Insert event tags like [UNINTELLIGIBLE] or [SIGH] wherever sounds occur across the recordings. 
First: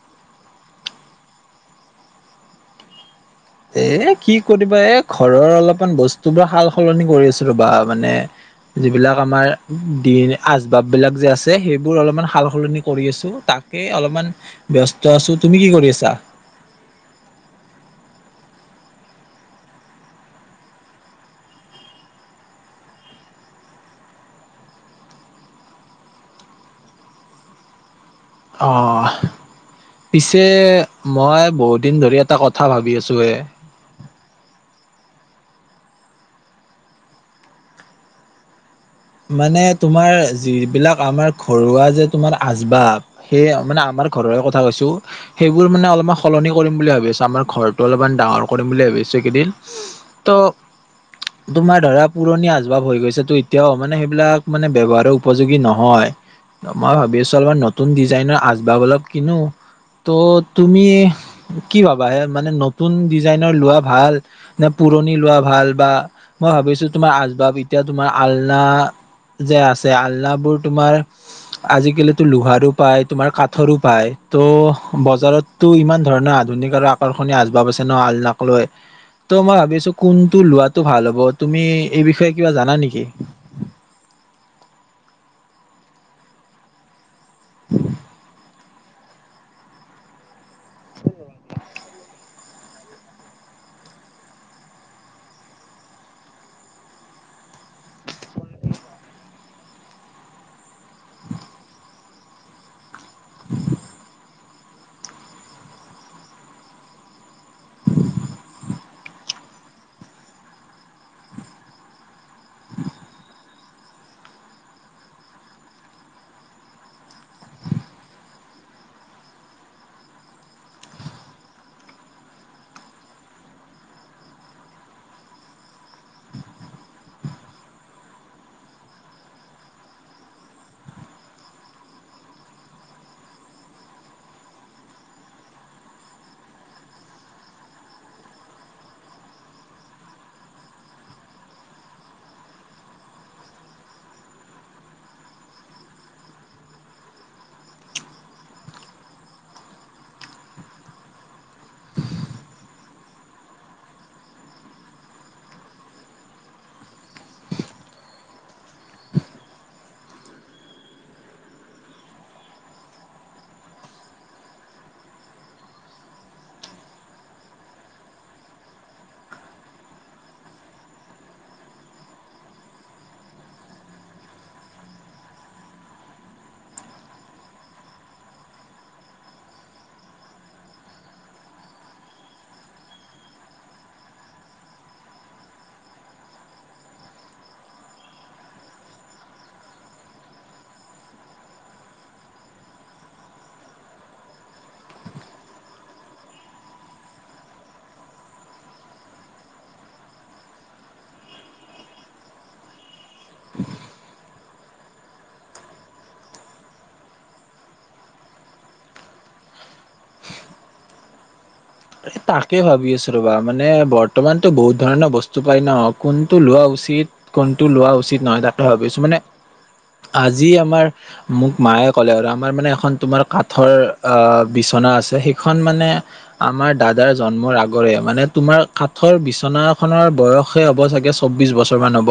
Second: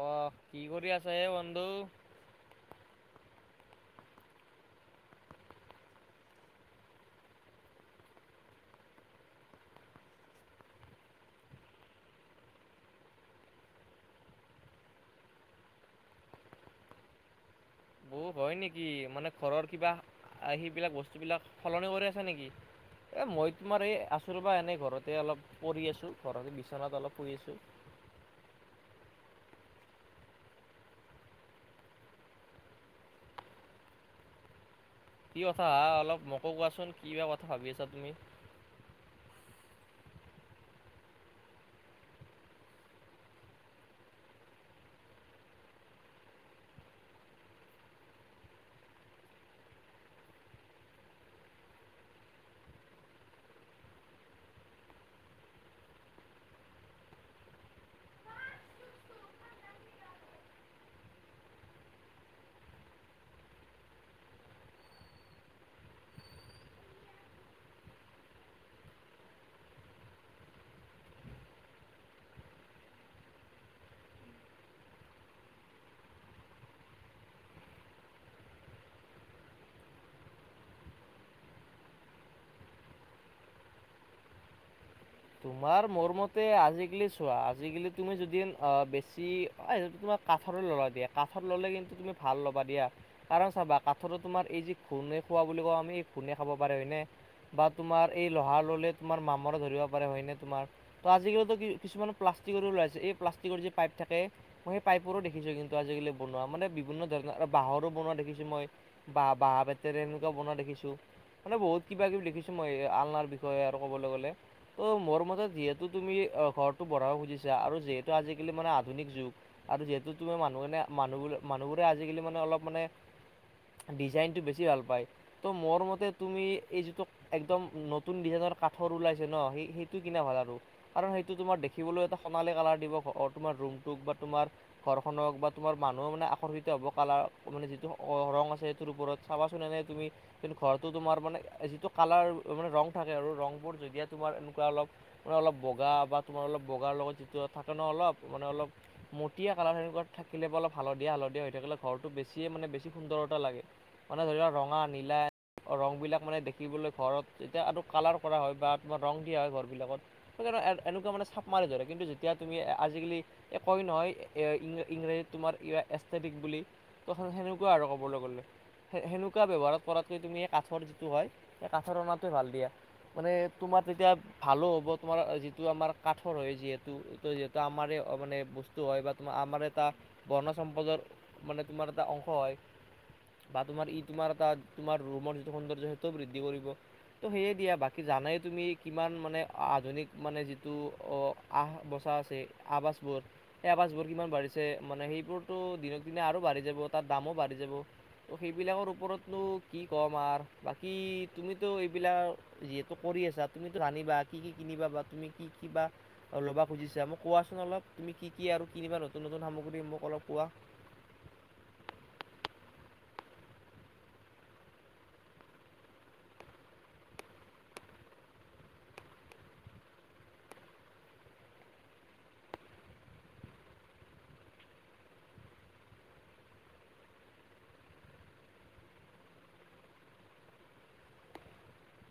অ কি কৰি আছ হে বন্ধু। এ কি কৰিবা এ ঘৰৰ অলপমান বস্তুবোৰ সাল সলনি কৰি আছো ৰবা মানে যিবিলাক আমাৰ দিন আচবাব বিলাক যে আছে সেইবোৰ অলপমান সাল সলনি কৰি আছো তাক কে অলপমান ব্যস্ত আছো তুমি কি কৰি আছা। ঔ হয় নেকি মানে ঘৰৰ কিবা আ সেইবিলাক বস্তু বিলাক সলনি কৰি আছা নেকি? এ মই তোমাৰ এই আছো ৰ বা এনেই ঘৰতে অলপ পৰি আছো ঘৰতে বিচনাত অলপ পৰি আছো। আহ। পিছে মই বহুত দিন ধৰি এটা কথা ভাবি আছো এ [UNINTELLIGIBLE] কি কথা হা অলপ মোকো কোৱাচোন কিবা কথা ভাবি আছা তুমি। মানে তোমাৰ যিবিলাক আমাৰ ঘৰুৱা যে তোমাৰ আচবাব সেই মানে আমাৰ আমাৰ ঘৰৰ কথা কৈছো সেইবোৰ মানে অলপমান সলনি কৰিম বুলি ভাবি আছোঁ আমাৰ ঘৰ অলপমান ডাঙৰ কৰিম বুলি ভাবিছোঁ। ত তোমাৰ ধৰা পুৰণি আচবাব হৈ গৈছে তো এতিয়াও। মানে সেইবিলাক মানে ব্যৱহাৰো উপযোগী নহয়। মই ভাবি আছো অলপমান নতুন ডিজাইনৰ আচবাব অলপ কিনো ত' তুমি কি ভাবা এ মানে নতুন ডিজাইনৰ লোৱা ভাল নে পুৰণি লোৱা ভাল বা মই ভাবিছোঁ তোমাৰ আচবাব এতিয়া তোমাৰ আলনা যে আছে আলনা বোৰ তোমাৰ আজিকালিতো লোহাৰো পায় তোমাৰ কাঠৰো পায় ত' বজাৰতটো ইমান ধৰণৰ ধুনীয়াকৈ আৰু আকৰ্ষণীয় আচবাবছে ন আলনাক লৈ ত' মই ভাবিছো কোনটো লোৱাটো ভাল হব তুমি এই বিষয়ে কিবা জানা নেকি তোমাৰ মোৰমতে আজিকালি চোৱা আজিকালি তুমি যদি বেছি তোমাক কাঠৰে ল'লাই দিয়ে কাঠৰ ল'লে কিন্তু তুমি ভাল ল'বা দিয়া কাৰণ চাবা কাঠৰ তোমাৰ এই যি ঘূৰ্ণে খোৱা বুলি কওঁ আমি এই ঘূৰ্ণে খাব পাৰে হয়নে বা তোমাৰ এই লোহা ললে তোমাৰ মামৰ ধৰিব হয়নে তোমাৰ ত আজিকালিতো কিছুমান প্লাষ্টিকৰো ওলাই আছে এই প্লাষ্টিকৰ যি পাইপ থাকে মই সেই পাইপৰো দেখিছো কিন্তু আজিকালি বনোৱা মানে বিভিন্ন ধৰণৰ আৰু বাঁহৰো বনোৱা দেখিছো মই বাঁহ বাঁহ বেতেৰে এনেকুৱা বনোৱা দেখিছোঁ মানে বহুত কিবা কিবি দেখিছো মই আলনাৰ বিষয়ে আৰু ক'বলৈ গ'লে ত' মোৰ মতে যিহেতু তুমি ঘৰটো বনাব খুজিছা আৰু যিহেতু আজিকালি মানে আধুনিক যুগ আৰু যিহেতু তুমি মানুহবোৰে মানুহ মানুহবোৰে আজিকালি মানে অলপ মানে ডিজাইনটো বেছি ভাল পায় ত' মোৰ মতে তুমি এই যিটো একদম নতুন ডিজাইনৰ কাঠৰ ওলাইছে ন সি সেইটো কিনা ভাল আৰু কাৰণ সেইটো তোমাৰ দেখিবলৈ এটা সোণালী কালাৰ দিব তোমাৰ ৰুমটোক বা তোমাৰ ঘৰখননক বা তোমাৰ মানুহকো মানে আকৰ্ষিত হ'ব কালাৰ মানে যিটো ৰং আছে সেইটোৰ ওপৰত চাবা তুমি কিন্তু ঘৰটো তোমাৰ মানে যিটো কালাৰ মানে ৰং থাকে আৰু ৰং বোৰ যদিহে তোমাৰ অলপ বগা বা তোমাৰ অ বগাৰ লগত যিটো থাকে অলপ মানে অলপ কালাৰ থাকিলে অলপ হালধীয়া হালধীয়া হৈ থাকে ঘৰটো বেছিয়ে মানে বেছি সুন্দৰতা লাগে মানে ধৰি লওক ৰঙা নীলা ৰং বিলাক মানে দেখিবলৈ ঘৰত যেতিয়া আৰু কালাৰ কৰা হয় বা তোমাৰ ৰং কি হয় ঘৰবিলাকত সেইকাৰণে এনেকুৱা মানে চাপ মাৰি ধৰে কিন্তু যেতিয়া তুমি আজি কালি কয় নহয় ইংৰাজীত তোমাৰ ই এষ্টেটিক বুলি ত সেনেকুৱা আৰু ক'বলৈ গ'লে সেনেকুৱা ব্যৱহাৰ কৰাতকে তুমি এই কাঠৰ যিটো হয় সেই কাঠৰ অনাটোৱে ভাল দিয়া মানে তোমাৰ তেতিয়া ভালো হ'ব তোমাৰ যিটো আমাৰ কাঠৰ হয় যিহেতু ত যিহেতু আমাৰ মানে বস্তু হয় বা আমাৰ এটা বনজ সম্পদৰ মানে তোমাৰ এটা অংশ হয় বা তোমাৰ ই তোমাৰ এ তোমাৰ ৰুমৰ যিটো সৌন্দৰ্য সেইটোও বৃদ্ধি কৰিব ত সেয়ে দিয়া বাকী জানাই তুমি কিমান মানে আধুনিক মানে যিটো আহ বচা আছে আৱাসবোৰত পাচবোৰ কিমান বাঢ়িছে মানে সেইবোৰতো দিনক দিনে আৰু বাঢ়ি যাব তাত দামো বাঢ়ি যাব ত' সেইবিলাকৰ ওপৰতনো কি ক'ম আৰু বাকী তুমিতো এইবিলাক যিহেতু কৰি আছা তুমিতো আনিবা কি কি কিনিবা বা তুমি কি কি বা ল'ব খুজিছা মই কোৱাচোন অলপ তুমি কি কি আৰু কিবা নতুন নতুন সামগ্ৰী মোক অলপ কোৱা [UNINTELLIGIBLE] এ তাকে ভাবি আছো ৰবা মানে বৰ্তমানতো বহুত ধৰণৰ বস্তু পাই ন কোনটো লোৱা উচিত কোনটো লোৱা উচিত নহয় তাকে ভাবিছো মানে আজি আমাৰ মোক মায়ে ক'লে আৰু আমাৰ মানে এখন তোমাৰ কাঠৰ অ বিচনা আনা আছে, সেই খন মানে আমাৰ দাদাৰ জন্মৰ আগৰে মানে তোমাৰ কাঠৰ বিচনাখনৰ বয়সে হ'ব চাগে চৌবিশ বছৰ। মান হব,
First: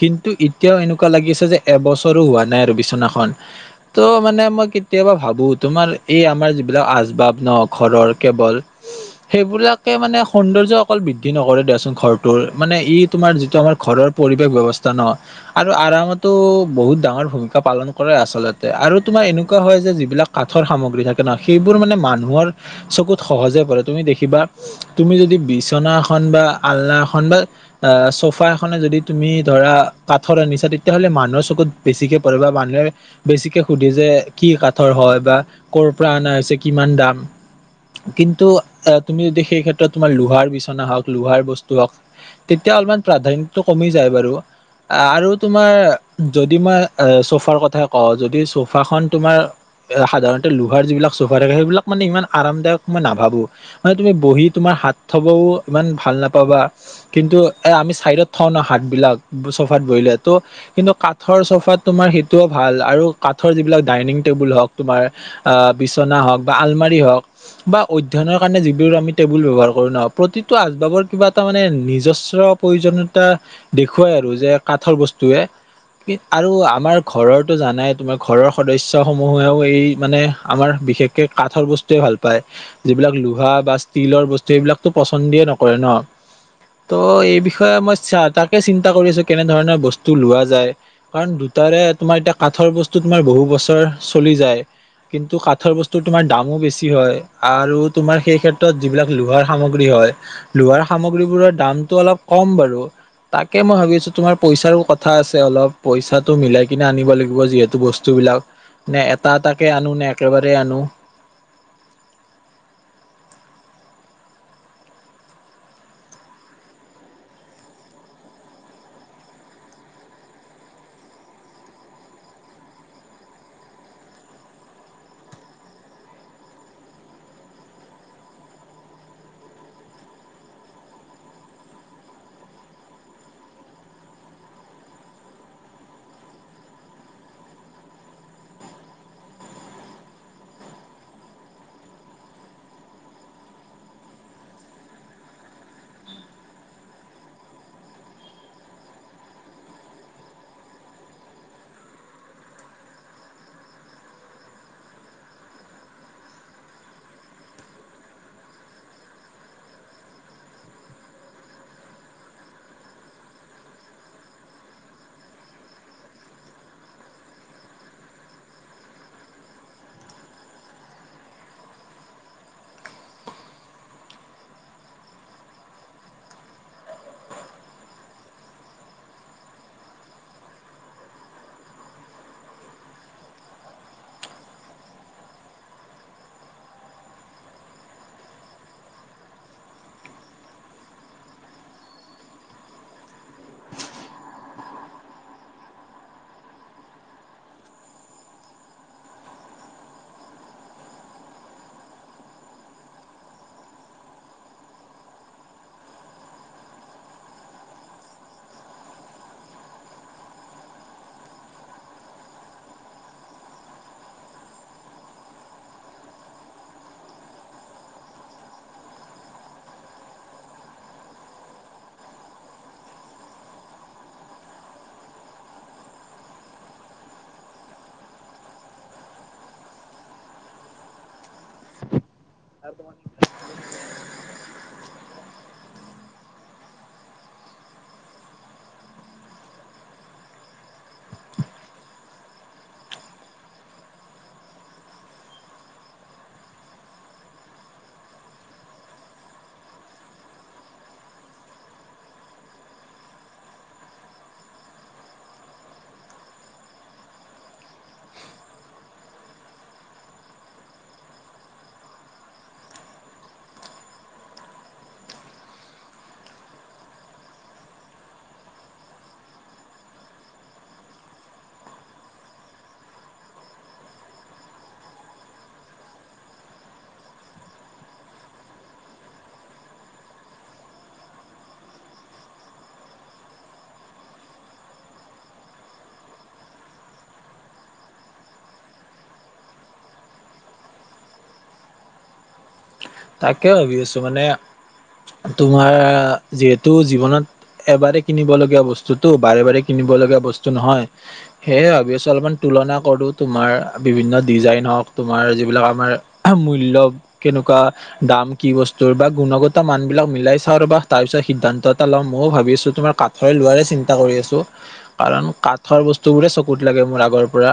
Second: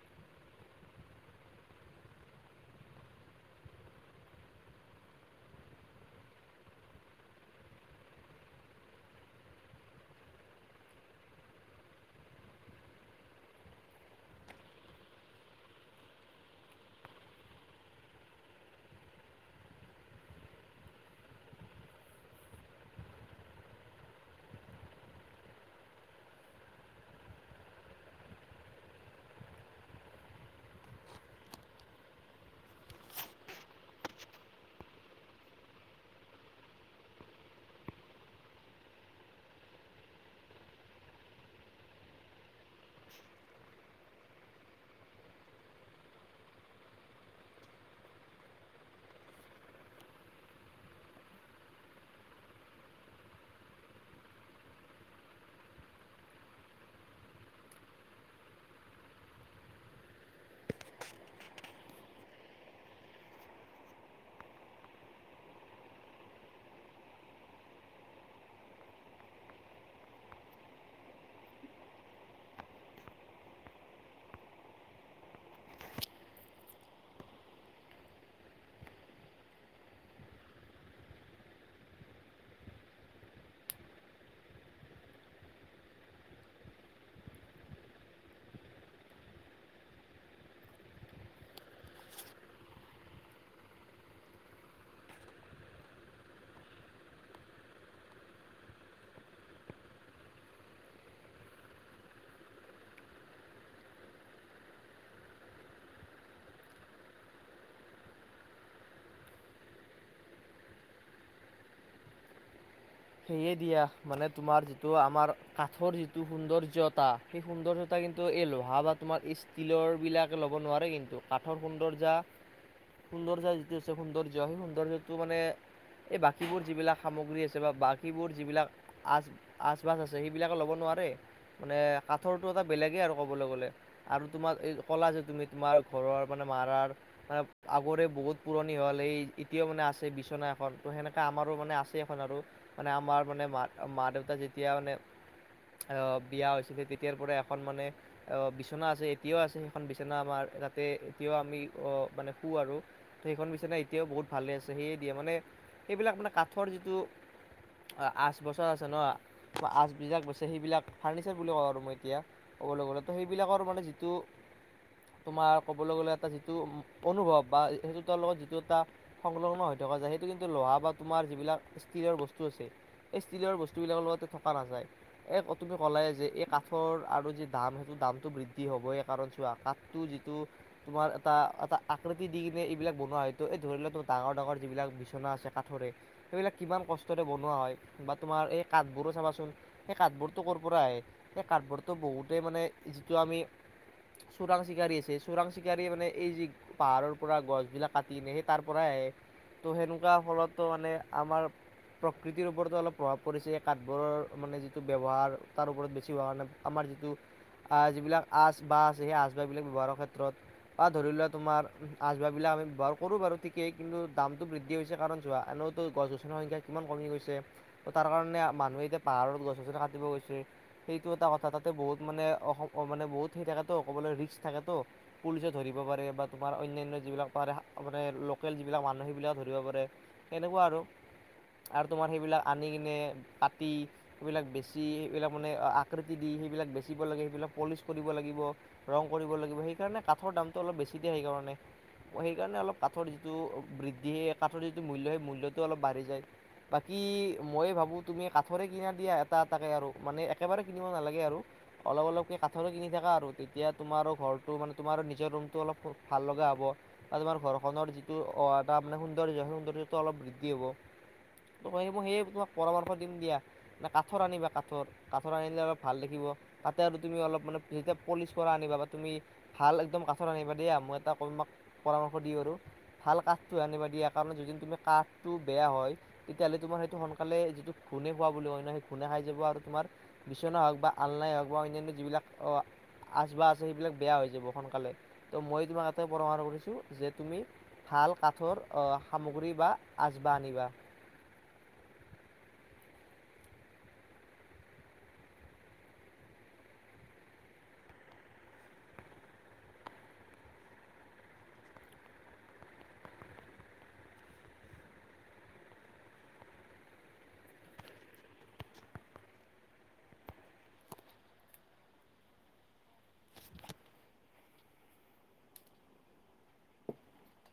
কিন্তু এতিয়াও এনেকুৱা লাগিছে যে এবছৰো হোৱা নাই আৰু বিনাখন ত' মানে মই কেতিয়াবা ভাবো তোমাৰ এই আমাৰ যিবিলাক আচবাব নহঁ ঘৰৰ কেৱল উম [UNINTELLIGIBLE] সেইবিলাকে মানে সৌন্দৰ্য অকল বৃদ্ধি নকৰে দিয়াচোন ঘৰটোৰ মানে ই তোমাৰ যিটো আমাৰ ঘৰৰ পৰিৱেশ ব্যৱস্থা ন আৰু আৰামতো বহুত ডাঙৰ ভূমিকা পালন কৰে আচলতে আৰু তোমাৰ এনেকুৱা হয় যে যিবিলাক কাঠৰ সামগ্ৰী থাকে নহঁ সেইবোৰ মানে মানুহৰ চকুত সহজে তুমি দেখিবা, তুমি যদি বিচনাএখন বা আলনাএখন বা চোফাএখন যদি তুমি ধৰা কাঠৰ আনিছা। তেতিয়াহ'লে, মানুহৰ চকুত বেছিকে পৰে বা মানুহে বেছিকে সুধে যে কি কাঠৰ হয় বা ক'ৰ পৰা অনা হৈছে কিমান দাম। কিন্তু অ'! তুমি যদি সেই ক্ষেত্ৰত তোমাৰ লোহাৰ বিচনা হওঁক, লোহাৰ বস্তু হওঁক। তেতিয়া অলপমান প্ৰাধান্য কমি যায় বাৰু। আৰু তোমাৰ যদি মই, চোফাৰ কথা কওঁ! যদি চোফাখন তোমাৰ সাধাৰণতে, লোহাৰ যিবিলাক চোফা থাকে। সেইবিলাক মানে, ইমান আৰামদায়ক মই নাভাবোঁ। মানে, তুমি বহি তোমাৰ হাত থবও ইমান ভাল নাপাবা। কিন্তু, এ, আমি চাইডত থওঁ হাঁত বিলাক, চোফাত বহিলে ত' কিন্তু, কাঠৰ চোফাত তোমাৰ সেই ত' ভাল আৰু কাঠৰ যিবিলাক ডাইনিং টেবুল হওঁক, তোমাৰ বিচনা হওঁক বা আলমাৰি হওঁক বা অধ্যয়নৰ কাৰণে, যিবোৰ আমি টেবুল ব্যৱহাৰ কৰোঁ ন'। প্ৰতিটো, আচবাবৰ কিবা এটা মানে, নিজস্ব প্ৰয়োজনীয় এটা দেখুৱাই আৰু যে কাঠৰ বস্তুয়ে। কি আৰু আমাৰ ঘৰৰটো জানাই তোমাৰ ঘৰৰ সদস্য সমূহেও এই মানে, আমাৰ বিশেষকে কাঠৰ বস্তুয়ে ভাল পায়। যিবিলাক, লোহা বা ষ্টীলৰ বস্তু এইবিলাকতো পচন্দিয়ে নকৰে ন'। ত' এই বিষয়ে মই চা, তাকে চিন্তা কৰিছোঁ, কেনেধৰণৰ বস্তু লোৱা যায়। কাৰণ তাৰে তোমাৰ, এতিয়া কাঠৰ বস্তু তোমাৰ বহু বছৰ চলি যায়। কিন্তু, কাঠৰ বস্তু তোমাৰ দামো বেছি হয়। আৰু তোমাৰ সেই ক্ষেত্ৰত যিবিলাক লোহাৰ সামগ্ৰী হয়। লোহাৰ সামগ্ৰীবোৰৰ দামটো অলপ কম। কম বাৰু। তাকে মই ভাবি আছোঁ! তোমাৰ পইচাৰো কথা আছে অলপ। পইচাটো মিলাই কিনে আনিব লাগিব যিহেতু বস্তু। এইবিলাক, এটা, এটাকে আনোঁ নে একেবাৰে আনোঁ। সেয়ে, দিয়া মানে, তোমাৰ যিটো আমাৰ কাঠৰ যিটো সৌন্দৰ্য্যতা, সেই সৌন্দৰ্য্যতা কিন্তু এই লোহাঁ বা তোমাৰ ষ্টীলৰ বিলাক ল'ব নোৱাৰে কিন্তু। কাঠৰ সৌন্দৰ্যা সৌন্দৰ্য্য যিটো আছে, সৌন্দৰ্য্য সেই সৌন্দৰ্য্যটো মানে এই বাকীবোৰ যিবিলাক সামগ্ৰী আছে বা যিবোৰ যিবিলাক আচ, আচবাব আছে, সেইবিলাকে ল'ব নোৱাৰে। মানে, কাঠৰটো এটা বেলেগে ক'বলৈ গ'লে আৰু তোমাৰ এই কলা যে তুমি তোমাৰ ঘৰৰ মানে, মাৰাৰ মানে, আগত বহুত পুৰণি হ'ল। এই এতিয়াও মানে, আছে বিচনা এখন। ত' সেনেকা আমাৰো মানে, আছে এখন আৰু। মানে, আমাৰ মানে, মা মা দেউতা যেতিয়া মানে আঁ বিয়া হৈছিলে। তেতিয়াৰ পৰা এখন মানে, অ'! বিচনা আছে, এতিয়াও আছে সেইখন বিচনা আমাৰ। যাতে, এতিয়াও আমি অ'! মানে, শু আৰু সেইখন বিচনা এতিয়াও বহুত ভাল হৈ আছে। সেয়ে, দিয়ে মানে সেইবিলাক মানে, কাঠৰ যিটো আঠ বছৰ আছে ন' আচবিলাক বাছে। সেইবিলাক, ফাৰ্নিচাৰ বুলি কওঁ আৰু মই এতিয়া। ক'বলৈ গ'লে তো সেইবিলাকৰ মানে, যিটো তোমাৰ ক'বলৈ গ'লে এটা যিটো অনুভৱ বা সেইটো তাৰ লগত যিটো এটা সংলগ্ন হয় থকা যায়। সেইটো কিন্তু, লোহা বা তোমাৰ যিবিলাক ষ্টীলৰ বস্তু বস্তু আছে। এ, ষ্টীলৰ বস্তুবিলাকৰ লগতে থকা নাযায়। এ, ক তুমি ক'লাই যে, এই কাঠৰ আৰু দাম সেইটো, দামটো বৃদ্ধি হ'বই। কাৰণ, চোৱা কাঠটো যিটো তোমাৰ এটা, এটা আকৃতি দি কিনে এইবিলাক বনোৱা হয়টো। এই ধৰি লোৱা ডাঙৰ, ডাঙৰ যিবিলাক বিচনা আছে কাঠৰে। সেইবিলাক কিমান কষ্ট বনোৱা হয় বা তোমাৰ এই কাঠবোৰো চাবাচোন সেই কাঠবোৰটো ক'ৰ পৰা আহে, সেই কাঠবোৰটো বহুতেই মানে, যিটো আমি চোৰাং চিকাৰী আছে। চোৰাং চিকাৰী মানে, এই যি পাহাৰৰ পৰা গছ বিলাক কাটি আনে সেই তাৰ পৰাই আহে। ত' সেনেকুৱা ফলতো মানে আমাৰ প্ৰকৃতিৰ ওপৰতো অলপ প্ৰভাৱ পৰিছে। এই কাঠবোৰৰ মানে, যিটো ব্যৱহাৰ তাৰ ওপৰত বেছি হোৱাৰ কাৰণে আমাৰ যিটো আঁ যিবিলাক আচবাব আছে। সেই আচবাব বিলাক ব্যৱহাৰৰ ক্ষেত্ৰত বা ধৰি লোৱা তোমাৰ আচবাব বিলাক আমি ব্যৱহাৰ কৰো বাৰু ঠিকেই। কিন্তু, দামটো বৃদ্ধি হৈছে কাৰণ যোৱা গছ -গছনি সংখ্যা কিমান কমি গৈছে। ত' তাৰ কাৰণে, মানুহে এতিয়া পাহাৰত গছ -গছনি কাটিব গৈছে। সেইটো এটা কথা তাত তাতে বহুত মানে অসম মানে বহুত সেই থাকেতো ক'বলৈ ৰিস্ক থাকেতো পুলিচে ধৰিব পাৰে বা তোমাৰ অন্যান্য যিবিলাক পাৰে মানে লোকেল যিবিলাক মানুহ সেইবিলাক ধৰিব পাৰে এনেকুৱা আৰু। [UNINTELLIGIBLE] আৰু তোমাৰ সেইবিলাক আনি কিনে পাত। তিফ সেইবিলাক বেচি সেইবিলাক মানে আকৃতি দি সেইবিলাক বেচিব লাগে সেইবিলাক পলিচ কৰিব লাগিব ৰং কৰিব লাগিব সেইকাৰণে কাঠৰ দামটো অলপ বেছি দিয়ে সেইকাৰণে। সেইকাৰণে অলপ কাঠৰ যিটো বৃদ্ধি কাঠৰ যিটো মূল্য সেই মূল্যটো অলপ বাঢ়ি যায়। বাকী মই ভাবো তুমি কাঠৰে কিনা দিয়া এটা এটাকে আৰু মানে একেবাৰে কিনিব নালাগে আৰু। অলপ অলপকে কাঠৰ কিনি থাকা আৰু তেতিয়া তোমাৰো ঘৰটো মে তোমাৰ নিজৰ ৰুমটো অলপ ভাল লগা। হ'ব আ তোমাৰ ঘৰখনৰ যিটো অ এটা মানে সৌন্দৰ্য্য সেই সৌন্দৰ্য টো অলপ বৃদ্ধি হ'ব ত ক মই সেইয়ে তোমাক পৰামৰ্শ দিম দিয়া নে কাঠৰ আনিবা কাঠৰ কাঠৰ আনিলে অলপ ভাল দেখিব তাতে আৰু তুমি অলপ মানে যেতিয়া পলিচ কৰা আনিবা বা তুমি ভাল একদম কাঠত আনিবা দিয়া মই এটা কৰিম। তোমাক পৰামৰ্শ দি আৰু ভাল কাঠটো আনিবা দিয়া কাৰণে যদি তুমি কাঠটো বেয়া হয় তেতিয়াহ'লে তোমাৰ সেইটো সোনকালে যিটো ঘুণে খোৱা বুলি হয় নয় সেই ঘুণে খাই যাব আৰু তোমাৰ বিচনা হওক বা। আলনাই হওক বা অন্যান্য যিবিলাক অ। আচবাহ আছে সেইবিলাক বেয়া হৈ যাব সোনকালে ত' মই তোমাক এতে পৰামৰ্শ কৰিছো যে তুমি ভাল কাঠৰ আহ সামগ্ৰী বা আচবাহ আনিবা। তাকে ভাবি আছো মানে তোমাৰ যিহেতু জীৱনত। এবাৰে কিনিব লগীয়া বস্তুটো বাৰে বাৰে কিনিব লগীয়া বস্তু নহয়, সেয়ে ভাবি আছো অলপমান তুলনা কৰোঁ তোমাৰ বিভিন্ন ডিজাইন হওক তোমাৰ যিবিলাক আমাৰ মূল্য কেনেকুৱা দাম কি বস্তুৰ বা গুণগত মান বিলাক মিলাই চাওঁ ৰবা তাৰ পিছত সিদ্ধান্ত এটা লওঁ ময়ো ভাবি আছো। তোমাৰ কাঠৰে লোৱায়ে চিন্তা কৰি আছো কাৰণ কাঠৰ বস্তু বোৰে চকুত লাগে মোৰ আগৰ পৰা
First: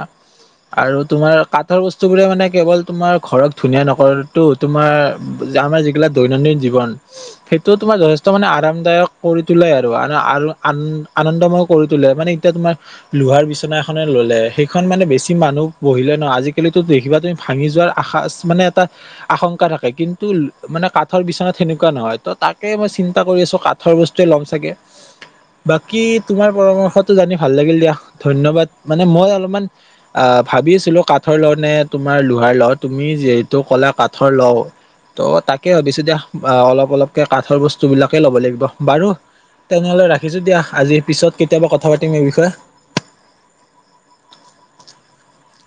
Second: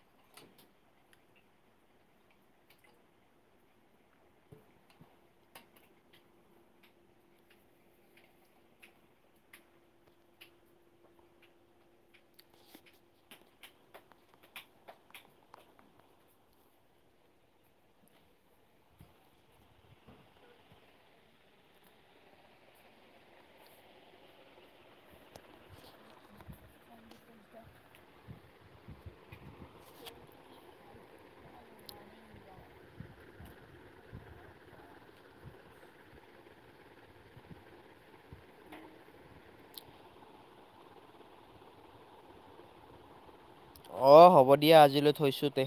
আৰু তোমাৰ কাঠৰ বস্তু বোৰে মানে কেৱল তোমাৰ ঘৰত ধুনীয়া নকৰৰেতো তোমাৰ আমাৰ যিবিলাক দৈনন্দিন জীৱন সেইটো তোমাৰ যথেষ্ট মানে আৰামদায়ক কৰি তোলে আৰু। আৰু আন আনন্দময় কৰি তোলে মানে এতিয়া তোমাৰ লোহাৰ বিচনা এখনে ললে সেইখন মানে বে বেছি মানুহ বহিলে নহয় আজিকালিতো দেখিবা তুমি ভাঙি যোৱাৰ আশা মানে এটা আশংকা থাকে কিন্তু মানে কাঠৰ বিচনা সেনেকুৱা নহয় ত' তাকে মই চিন্তা কৰি আছো কাঠৰ বস্তুৱে ল'ম চাগে। বাকী তোমাৰ পৰামৰ্শটো জানি ভাল লাগিল দিয়া ধন্যবাদ মানে মই অলপমান আহ। ভাবিছিলো কাঠৰ লওঁ নে তোমাৰ লোহাৰ লওঁ তুমি যিহেতু কলা কাঠৰ লওঁ। ত' তাকে ভাবিছো দিয়া অলপ অলপকে কাঠৰ বস্তু বিলাকে ল'ব লাগিব বাৰু। তেনেহ'লে ৰাখিছোঁ দিয়া আজি পিছত কেতিয়াবা কথা পাতিম এই বিষয়ে। অ হ'ব দিয়া আজিলৈ থৈছো দে।